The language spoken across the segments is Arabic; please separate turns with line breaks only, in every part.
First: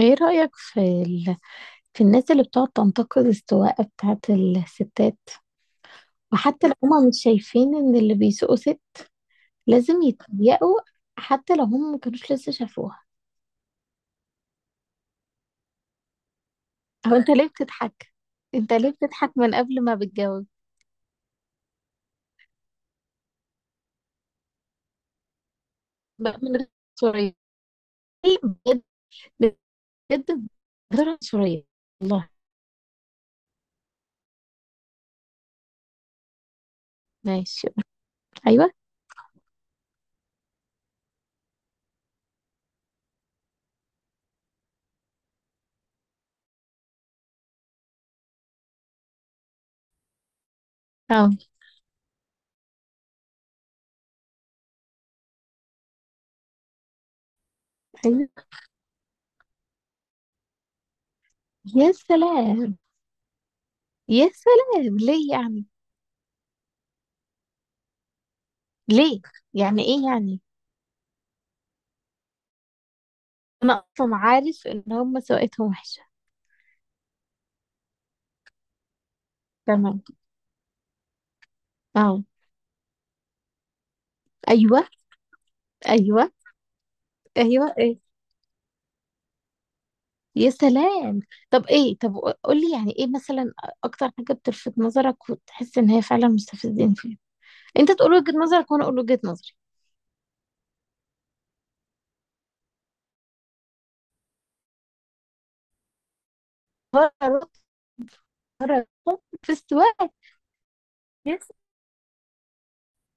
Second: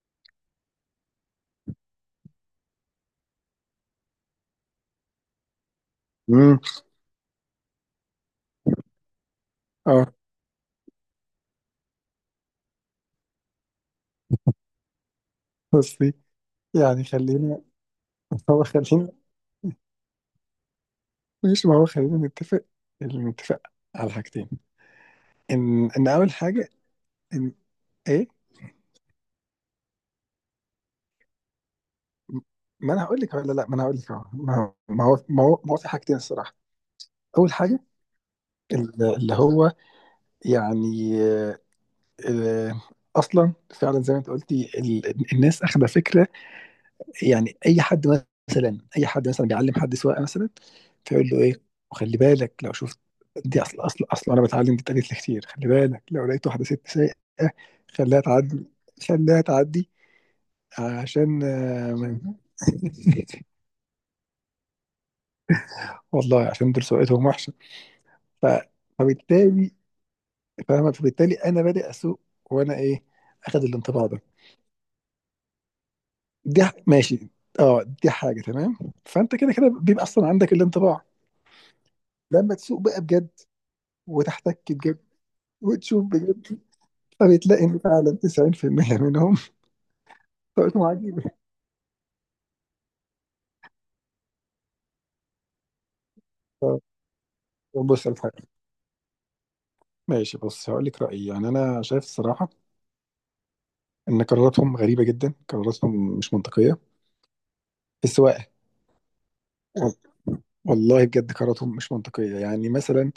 ايه رأيك في في الناس اللي بتقعد تنتقد السواقة بتاعت الستات،
امم.
وحتى لو هما مش شايفين ان اللي بيسوقوا ست لازم
اه.
يتضايقوا، حتى لو هم ما كانوش لسه شافوها.
بصي، يعني
او انت ليه
خلينا.
بتضحك؟
هو
انت ليه
خلينا.
بتضحك من قبل ما بتجاوب؟
ماشي ما هو خلينا نتفق، نتفق على حاجتين. ان اول
بقى من غير
حاجه،
عنصرية.
ان ايه.
بجد، بجد، من غير عنصرية والله.
ما انا هقول لك ولا لا، ما انا هقول لك اهو. ما هو في حاجتين الصراحه. اول
ماشي.
حاجه،
ايوه.
اللي هو يعني، آه، اصلا فعلا زي ما انت قلتي، الناس اخذه فكره. يعني اي حد مثلا، بيعلم حد سواقه مثلا، فيقول
اه.
له ايه، وخلي بالك لو شفت، دي اصل انا بتعلم دي اتقالت لي كتير، خلي بالك لو لقيت واحده ست سايقه خليها
ايوه.
تعدي، خليها تعدي، عشان
يا سلام. يا سلام، ليه يعني؟
والله عشان دول سواقتهم وحشه. ف...
ليه؟
فبالتالي،
يعني ايه يعني؟
فاهمه، فبالتالي انا بادئ اسوق، وانا ايه، اخد
انا
الانطباع
اصلا
ده.
عارف ان هم سواقتهم وحشة.
دي ماشي، اه دي حاجه تمام. فانت كده كده بيبقى
تمام.
اصلا عندك الانطباع،
اه.
لما تسوق بقى بجد، وتحتك
ايوه.
بجد، وتشوف
ايوه.
بجد، فبتلاقي
ايوه.
ان
ايه؟
فعلا 90% منهم
يا
طريقتهم
سلام.
عجيبه.
طب ايه؟ طب قول لي يعني ايه مثلا، اكتر حاجه بتلفت نظرك وتحس ان هي فعلا
طب
مستفزين فيها؟ انت
بص
تقول
على
وجهه
حاجه،
نظرك وانا اقول وجهه نظري.
ماشي بص هقول لك رايي، يعني انا شايف الصراحه ان قراراتهم غريبه جدا، قراراتهم مش منطقيه
فرق.
في السواقه.
فرق في السواقه.
والله بجد
يس.
قراراتهم مش منطقيه. يعني مثلا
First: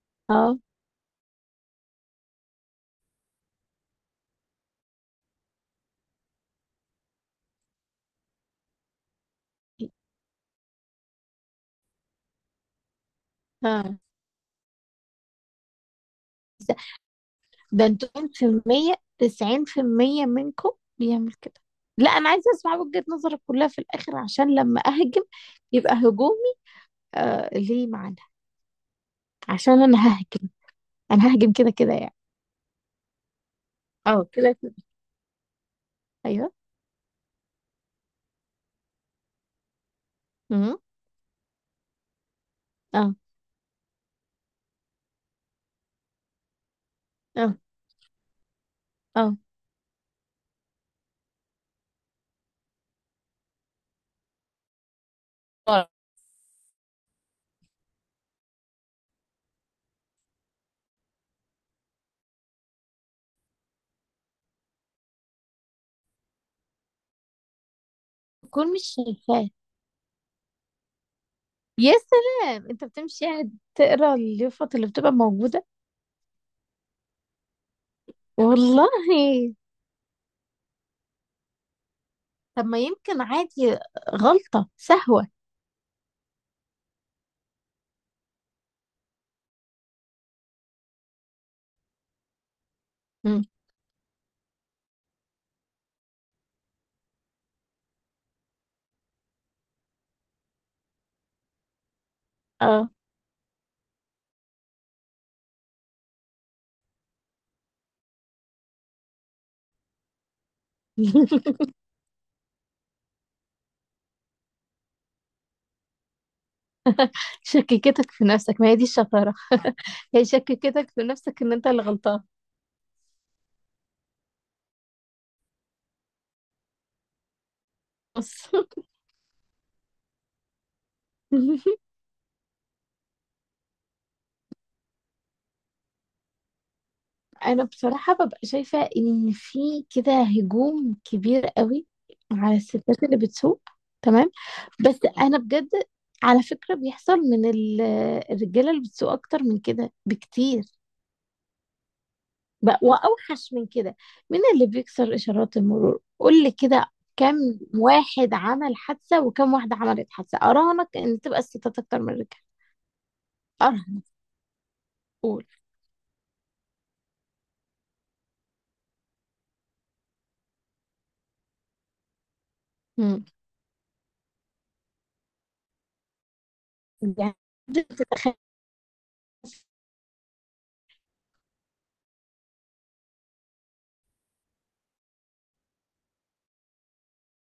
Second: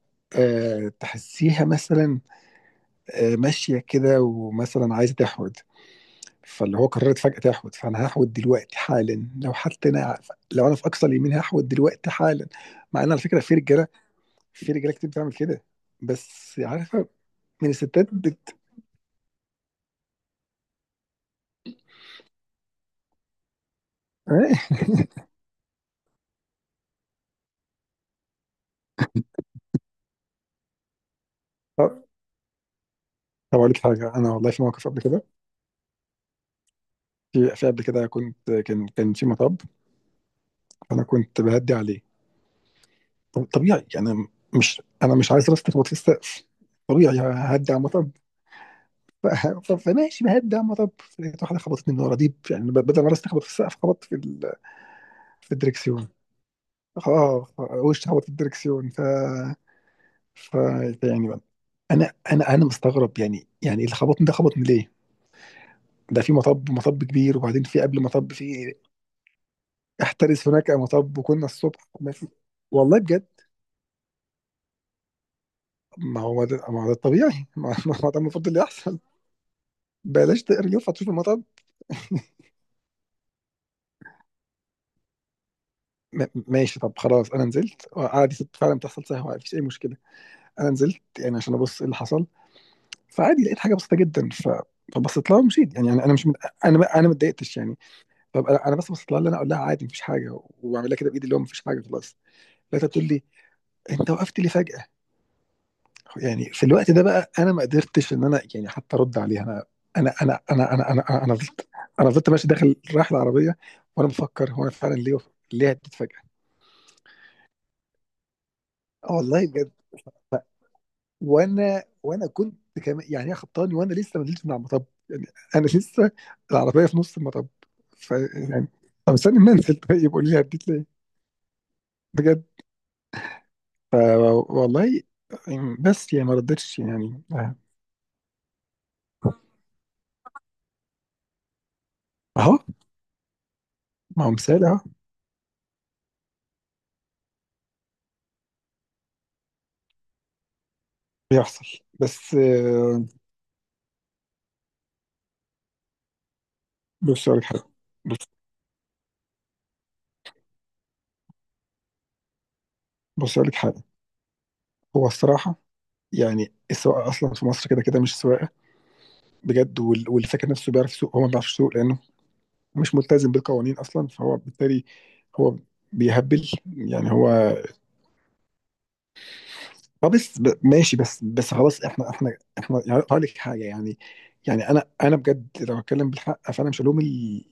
اه.
تحسيها مثلا ماشيه كده، ومثلا عايزه تحود، فاللي هو قررت فجاه تحود، فانا هحود دلوقتي حالا، لو حتى انا، لو انا في اقصى اليمين هحود دلوقتي حالا. مع ان على فكره في رجاله،
اه،
كتير بتعمل كده، بس عارفه، من
ده
الستات
انتوا 90% 90% منكم بيعمل كده. لا انا عايزه اسمع وجهه نظرك كلها في الاخر عشان لما
آه.
اهجم يبقى هجومي. آه، ليه معنى؟ عشان انا ههجم، انا ههجم كده كده
طب،
يعني.
اقول لك حاجه،
اه
انا والله
كده
في
كده.
موقف قبل كده.
ايوه.
في قبل كده كنت، كان في مطب،
امم.
انا كنت بهدي عليه.
اه.
طبيعي يعني، مش انا مش عايز راسي تخبط في السقف، طبيعي
اه.
ههدي على المطب.
اه.
فماشي بهدي على المطب، لقيت واحده خبطتني من ورا، دي يعني، بدل ما راسي تخبط في السقف خبطت في
ورا.
الدركسيون. اه، وش خبط في الدركسيون، فيعني بقى، انا مستغرب، يعني اللي خبطني ده خبطني ليه؟ ده في مطب، كبير، وبعدين في قبل مطب
بكون
في
مش شايفاه.
احترس هناك مطب، وكنا الصبح،
يا
ما في
سلام، انت
والله
بتمشي
بجد.
قاعد تقرا اليافط اللي بتبقى موجودة؟
ما هو ده، الطبيعي. ما هو ده المفروض اللي
والله.
يحصل، بلاش تقريف هتشوف المطب.
طب ما يمكن عادي، غلطة سهوة.
ماشي. طب خلاص انا نزلت عادي، فعلا بتحصل سهوه، مفيش اي مشكله. انا نزلت يعني عشان ابص ايه اللي حصل، فعادي
مم.
لقيت حاجه بسيطه جدا، ف، فبصيت لها ومشيت، يعني انا أنا مش انا ما اتضايقتش يعني. طب انا، بس بصيت لها، اللي انا اقول لها عادي مفيش حاجه، وبعمل لها كده بايدي اللي هو مفيش حاجه خلاص. لقيتها
اه.
بتقول لي، انت وقفت لي فجاه. يعني في الوقت ده بقى انا ما قدرتش ان انا يعني حتى ارد عليها. انا انا انا انا انا انا انا أنا فضلت، انا فضلت ماشي داخل رايح العربيه، وانا بفكر، هو انا فعلا ليه، ليه هديت فجاه.
شككتك في نفسك، ما هي دي
آه
الشطارة.
والله بجد.
هي
ف-
شككتك في نفسك ان انت اللي غلطان.
وانا كنت، كمان يعني، هي خبطاني وانا لسه ما نزلتش من على المطب يعني. انا لسه العربيه في نص المطب، ف،
بص.
يعني، طب استني ما انزل، طيب قول لي هديت ليه، بجد. ف- والله، بس يعني ما ردتش يعني. آه.
انا بصراحة ببقى شايفة ان في كده هجوم كبير قوي على
اهو،
الستات اللي بتسوق.
ما هو
تمام.
مثال اهو.
بس انا بجد، على فكرة بيحصل من الرجالة اللي بتسوق اكتر من كده بكتير،
بيحصل بس،
بقى واوحش من كده. مين اللي بيكسر اشارات المرور؟ قول لي كده،
بص
كم
اقول لك حاجه. بص
واحد عمل حادثة وكم واحدة عملت حادثة؟ اراهنك ان تبقى الستات اكتر من الرجال.
بص اقول لك حاجه.
اراهنك.
هو
قول.
الصراحه يعني السواقه اصلا في مصر كده كده مش سواقه بجد، واللي فاكر نفسه بيعرف يسوق هو ما بيعرفش يسوق، لانه مش
مم.
ملتزم بالقوانين اصلا، فهو بالتالي هو بيهبل يعني. هو
يعني تتخيل؟
اه بس، ماشي، بس بس خلاص، احنا يعني، هقول لك حاجه يعني. يعني انا انا بجد لو اتكلم بالحق، فانا مش هلوم ال-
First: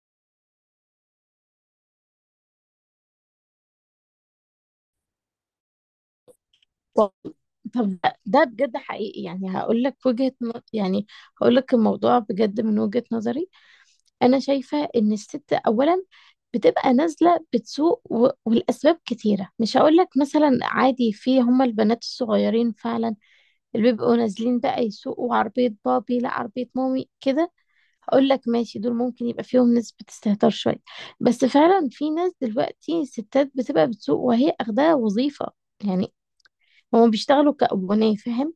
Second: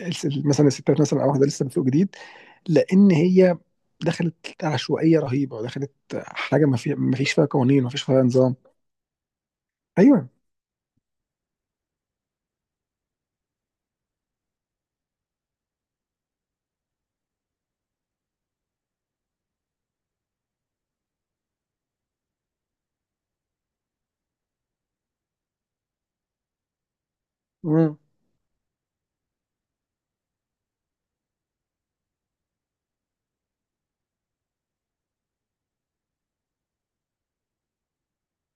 الس- مثلا الستات، مثلا او واحده لسه بتسوق جديد، لان هي دخلت عشوائيه رهيبه، ودخلت حاجه
طب
ما فيش فيها قوانين، ما فيش
ده
فيها
ده
نظام.
بجد حقيقي، يعني هقول لك
ايوه.
يعني هقول لك الموضوع بجد من وجهة نظري. انا شايفه ان الست اولا بتبقى نازله بتسوق، والاسباب كتيره. مش هقول لك مثلا عادي في هما البنات الصغيرين فعلا اللي بيبقوا نازلين بقى يسوقوا عربيه بابي لا عربيه مامي كده.
امم.
هقول لك ماشي، دول ممكن يبقى فيهم نسبه استهتار شويه. بس فعلا في ناس دلوقتي ستات بتبقى بتسوق وهي اخدها وظيفه، يعني هم بيشتغلوا كأبناء، فاهم؟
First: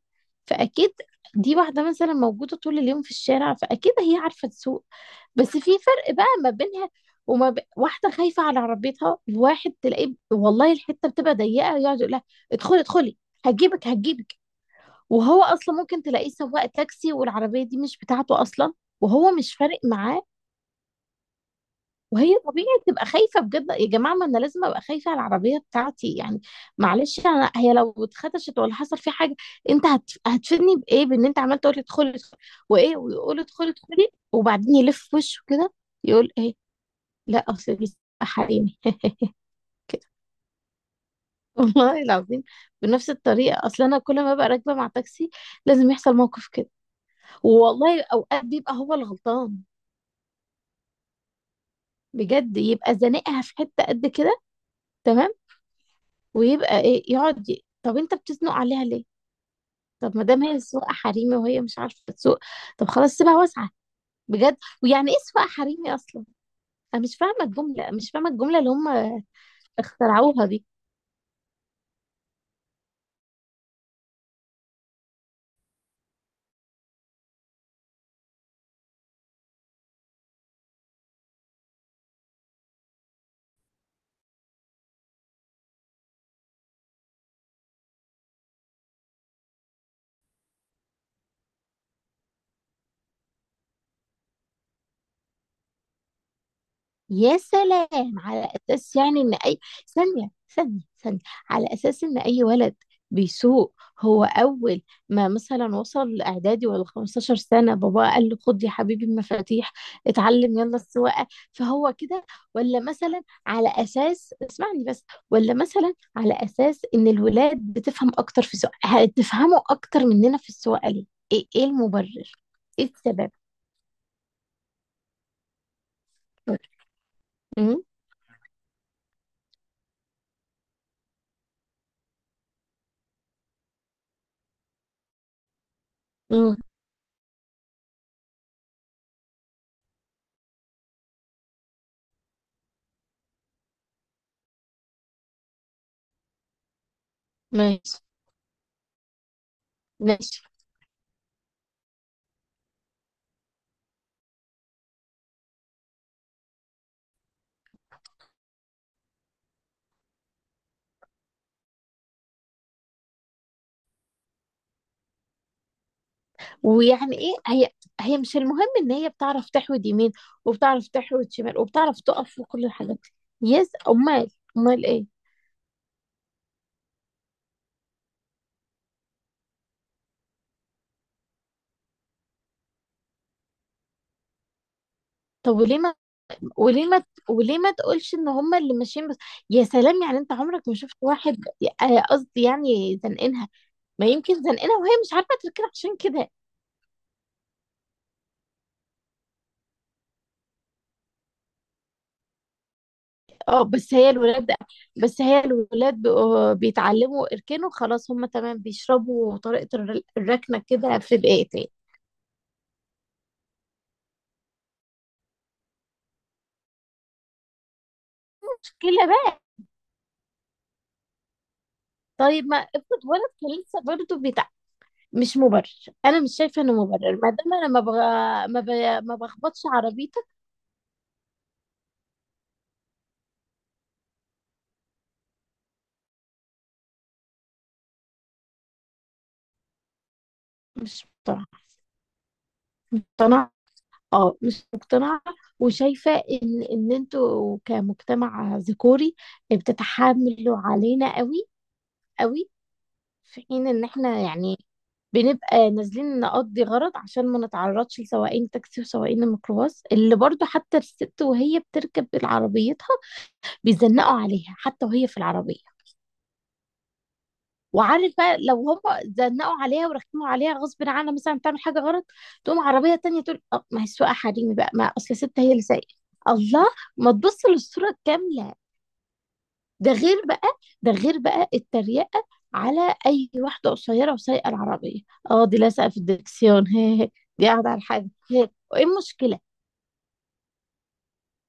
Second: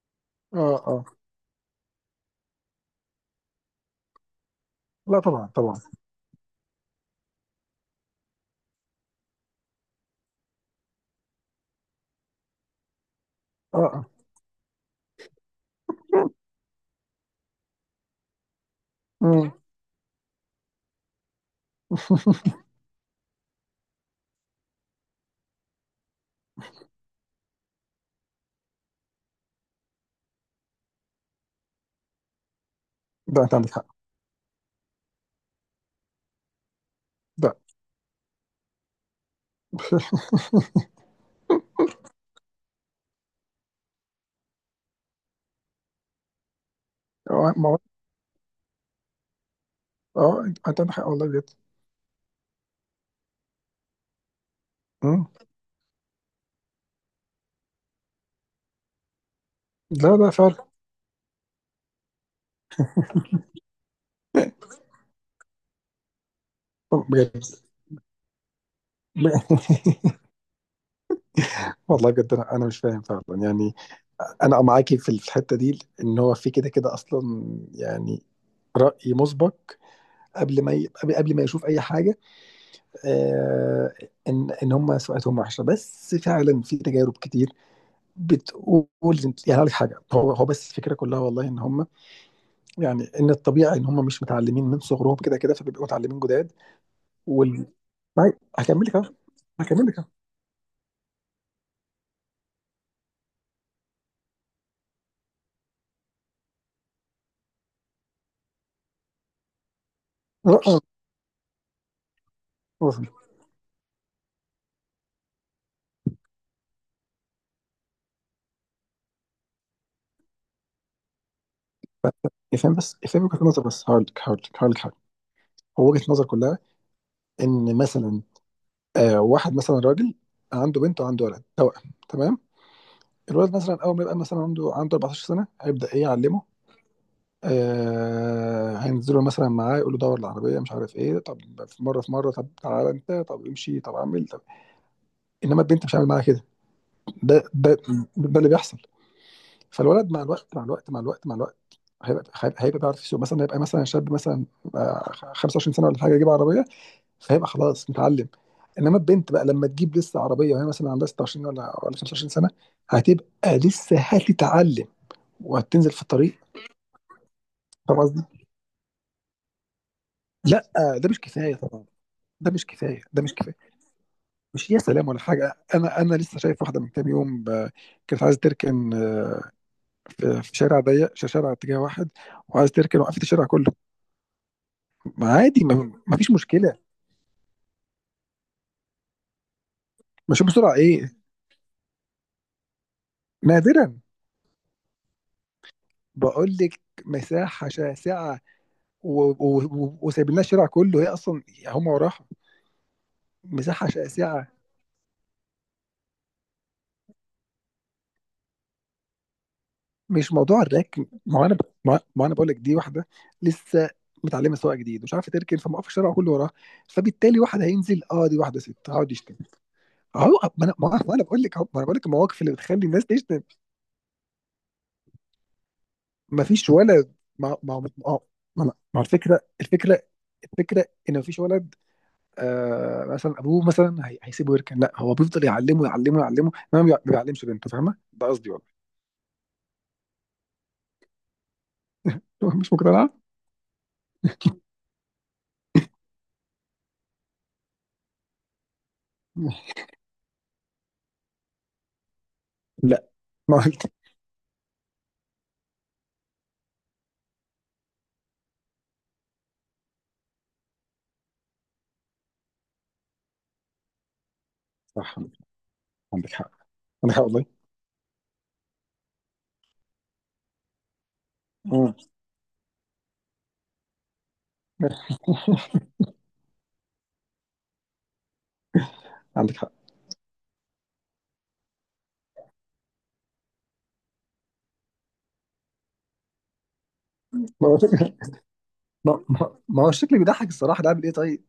اه.
فأكيد
اه.
دي واحدة مثلا موجودة طول اليوم في الشارع، فأكيد هي عارفة تسوق.
لا طبعا،
بس في
طبعا.
فرق بقى ما بينها واحدة خايفة على عربيتها، الواحد تلاقيه والله الحتة بتبقى ضيقة يقعد يقول لها ادخلي ادخلي،
اه.
هجيبك
اه.
هجيبك. وهو أصلا ممكن تلاقيه سواق تاكسي والعربية دي مش بتاعته أصلا، وهو
امم.
مش فارق معاه. وهي طبيعي تبقى خايفة. بجد يا جماعة، ما أنا لازم أبقى خايفة على العربية بتاعتي يعني. معلش، أنا هي لو اتخدشت ولا حصل في حاجة، أنت هتفيدني بإيه بإن أنت عمال تقول لي ادخلي ادخلي؟ وإيه، ويقول
ده انت عندك
ادخلي
حق.
ادخلي وبعدين يلف وشه كده يقول إيه؟ لا
ده.
أصل دي حريمي. كده. والله العظيم بنفس الطريقة، أصل أنا كل ما ببقى راكبة مع تاكسي لازم يحصل موقف كده.
اه ما هو-
والله أوقات بيبقى هو الغلطان
اه انت عندك حق والله بجد.
بجد، يبقى زنقها في حتة قد كده.
امم.
تمام. ويبقى ايه، يقعد طب انت بتزنق عليها ليه؟
لا
طب ما
لا
دام هي
فعلا.
سواقه حريمي وهي مش عارفه تسوق، طب خلاص سيبها واسعه. بجد. ويعني ايه سواقه حريمي اصلا؟ انا مش فاهمه
بجد.
الجمله، مش فاهمه الجمله اللي هم اخترعوها دي.
والله بجد، انا مش فاهم فعلا يعني. انا معاكي في الحته دي، ان هو في كده كده اصلا يعني راي مسبق، قبل ما يشوف اي حاجه. آه، ان هم سمعتهم وحشه، بس فعلا في تجارب كتير بتقول. يعني هقول لك حاجه، هو بس الفكره كلها والله، ان هم يعني، ان الطبيعي ان هم مش متعلمين من صغرهم كده كده، فبيبقوا متعلمين جداد.
يا
وال
سلام،
معايا؟
على
هكمل لك
اساس
اهو،
يعني ان اي...
هكمل لك اهو
ثانيه، ثانيه. على اساس ان اي ولد بيسوق، هو اول ما مثلا وصل اعدادي ولا 15 سنه بابا قال له خد يا حبيبي المفاتيح،
لا،
اتعلم يلا
اه
السواقه؟ فهو كده. ولا
وصل.
مثلا على اساس... اسمعني بس. ولا مثلا على اساس ان الولاد بتفهم اكتر في السواقه، هتفهموا اكتر مننا في السواقه ليه؟ ايه إيه المبرر؟
افهم
ايه
بس، افهم
السبب؟
وجهه نظر بس، هقول لك، هو وجهة نظر كلها، ان
امم.
مثلا آه، واحد مثلا راجل عنده بنت وعنده ولد توأم تمام، الولد مثلا اول ما يبقى مثلا عنده 14 سنه هيبدا ايه يعلمه.
إمم،
آه، هينزله مثلا معاه، يقول له دور العربيه مش عارف ايه، طب في مره، طب تعالى انت، طب امشي، طب اعمل، طب، انما البنت مش هعمل معاها كده. ده ده
ماشي.
ده اللي بيحصل. فالولد مع
ماشي.
الوقت، مع الوقت، مع الوقت، مع الوقت، هيبقى بيعرف يسوق، مثلا هيبقى مثلا شاب مثلا، 25 سنه ولا حاجه، يجيب عربيه، فهيبقى خلاص متعلم. انما البنت بقى لما تجيب لسه عربيه، وهي مثلا عندها 26 ولا 25 سنه، هتبقى لسه هتتعلم، وهتنزل في الطريق.
ويعني ايه، هي
فاهم
هي
قصدي؟
مش المهم ان هي بتعرف تحود يمين
لا
وبتعرف
ده مش
تحود
كفايه
شمال
طبعا.
وبتعرف تقف وكل الحاجات
ده مش
دي؟
كفايه.
يس، امال؟
مش يا
امال
سلام ولا
ايه؟
حاجه، انا لسه شايف واحده من كام يوم، كانت عايزه تركن، في شارع ضيق، شارع اتجاه واحد، وعايزه تركن وقفت الشارع كله، ما
طب
عادي،
وليه ما
ما فيش مشكله.
وليه ما وليه ما تقولش ان هم اللي ماشيين بس؟ يا سلام، يعني انت
مش
عمرك ما
بسرعه
شفت
ايه،
واحد؟ آه، قصدي يعني زنقنها.
نادرا.
ما يمكن زنقنها وهي مش عارفه تركنها عشان كده.
بقول لك مساحه شاسعه، وسايبين لنا الشارع كله، هي اصلا هم وراها
اه
مساحه
بس هي الولاد،
شاسعه.
بس هي الولاد بقوا بيتعلموا يركنوا خلاص، هم تمام بيشربوا طريقه
مش موضوع
الركنه كده
الركن.
في
ما هو انا،
دقيقتين.
ما ما انا بقول لك دي واحده لسه متعلمه سواقه جديد، ومش عارفه تركن، فموقف الشارع كله وراها، فبالتالي واحد هينزل، اه دي واحده ست،
مشكله
هقعد يشتم.
بقى.
اهو، ما انا، ما ما انا بقول لك أهو، ما انا بقول لك المواقف
طيب
اللي
ما
بتخلي
افرض
الناس
ولد
تشتم.
كان لسه برضه بتاع، مش مبرر. انا مش
ما
شايفه
فيش
انه
ولد،
مبرر ما دام
ما
انا ما
ما
بغ...
ما
ما, ب...
ما ما
ما
الفكره،
بخبطش عربيتك.
ان ما فيش ولد آه، مثلا ابوه مثلا هيسيبه يركن، لا هو بيفضل يعلمه، ما بيعلمش بنته، فاهمه ده قصدي والله.
مش مقتنعه.
مش مقتنع؟
مقتنعه. اه مش مقتنعه. وشايفه ان انتوا كمجتمع ذكوري بتتحاملوا علينا قوي، قوي.
لا
في
ما
حين ان
قلت.
احنا يعني بنبقى نازلين نقضي غرض، عشان ما نتعرضش لسواقين تاكسي وسواقين الميكروباص اللي برضو حتى الست وهي بتركب عربيتها بيزنقوا عليها حتى وهي في
صح
العربية.
عندك حق، عندك حق والله.
وعارف بقى لو هم زنقوا عليها ورخموا عليها غصب عنها مثلا تعمل حاجه
مم.
غلط، تقوم عربيه تانية تقول أه ما هي السواقه حريمي بقى، ما اصل ست هي اللي سايقه. الله. ما تبص للصوره الكامله؟
عندك حق.
ده غير بقى، ده غير بقى التريقه على اي واحده قصيره وسايقه العربيه. اه دي لازقه في الدركسيون. هي دي
ما
قاعده
هو
على الحاجه
شكلي،
هي، وايه المشكله؟
بيضحك الصراحة، ده عامل ايه طيب؟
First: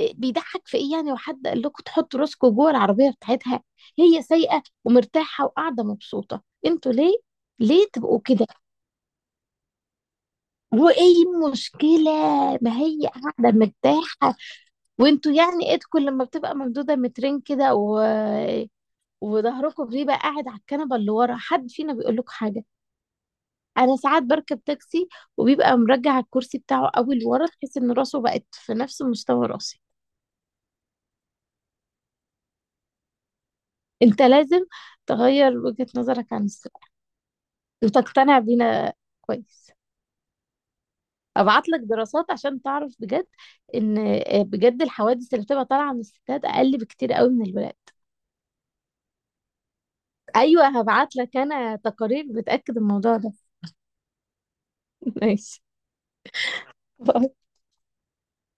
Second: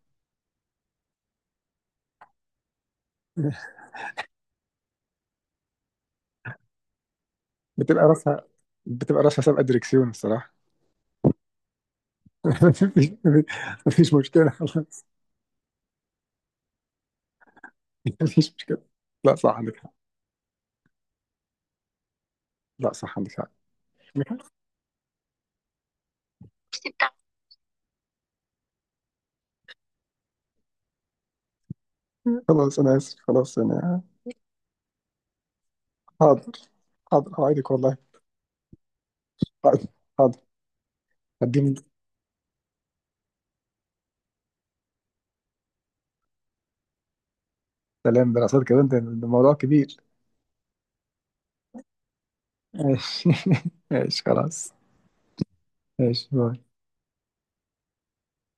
إيه بيضحك في ايه يعني؟ وحد قال لكم تحطوا راسكم جوه العربيه بتاعتها؟ هي سايقه ومرتاحه وقاعده مبسوطه، انتوا ليه؟ ليه
بتبقى
تبقوا
راسها،
كده؟
بتبقى راسها سابقة دريكسيون الصراحة.
وايه المشكلة؟ ما
مفيش،
هي قاعدة
مفيش
مرتاحة.
مشكلة خلاص.
وانتوا يعني ايدكم لما بتبقى ممدودة مترين
مفيش مشكلة. لا صح عندك
وظهركم
حق،
بيبقى قاعد على الكنبة اللي ورا، حد فينا بيقول لكم حاجة؟
لا صح عندك حق،
انا ساعات
عندك حق.
بركب تاكسي وبيبقى مرجع الكرسي بتاعه قوي لورا، تحس ان راسه بقت في نفس مستوى راسي.
خلاص أنا آسف، خلاص أنا
انت لازم تغير وجهة نظرك عن
حاضر،
الثقة
حاضر أوعدك والله.
وتقتنع بينا. كويس.
حاضر، حاضر.
ابعت
هديهم.
لك دراسات عشان تعرف بجد ان آه، بجد الحوادث اللي بتبقى طالعة من الستات اقل بكتير قوي من الولاد.
سلام، دراسات كده أنت الموضوع كبير.
ايوه هبعت لك انا تقارير بتاكد الموضوع
ماشي.
ده.
ماشي خلاص.
ماشي.
ماشي باي.
باي.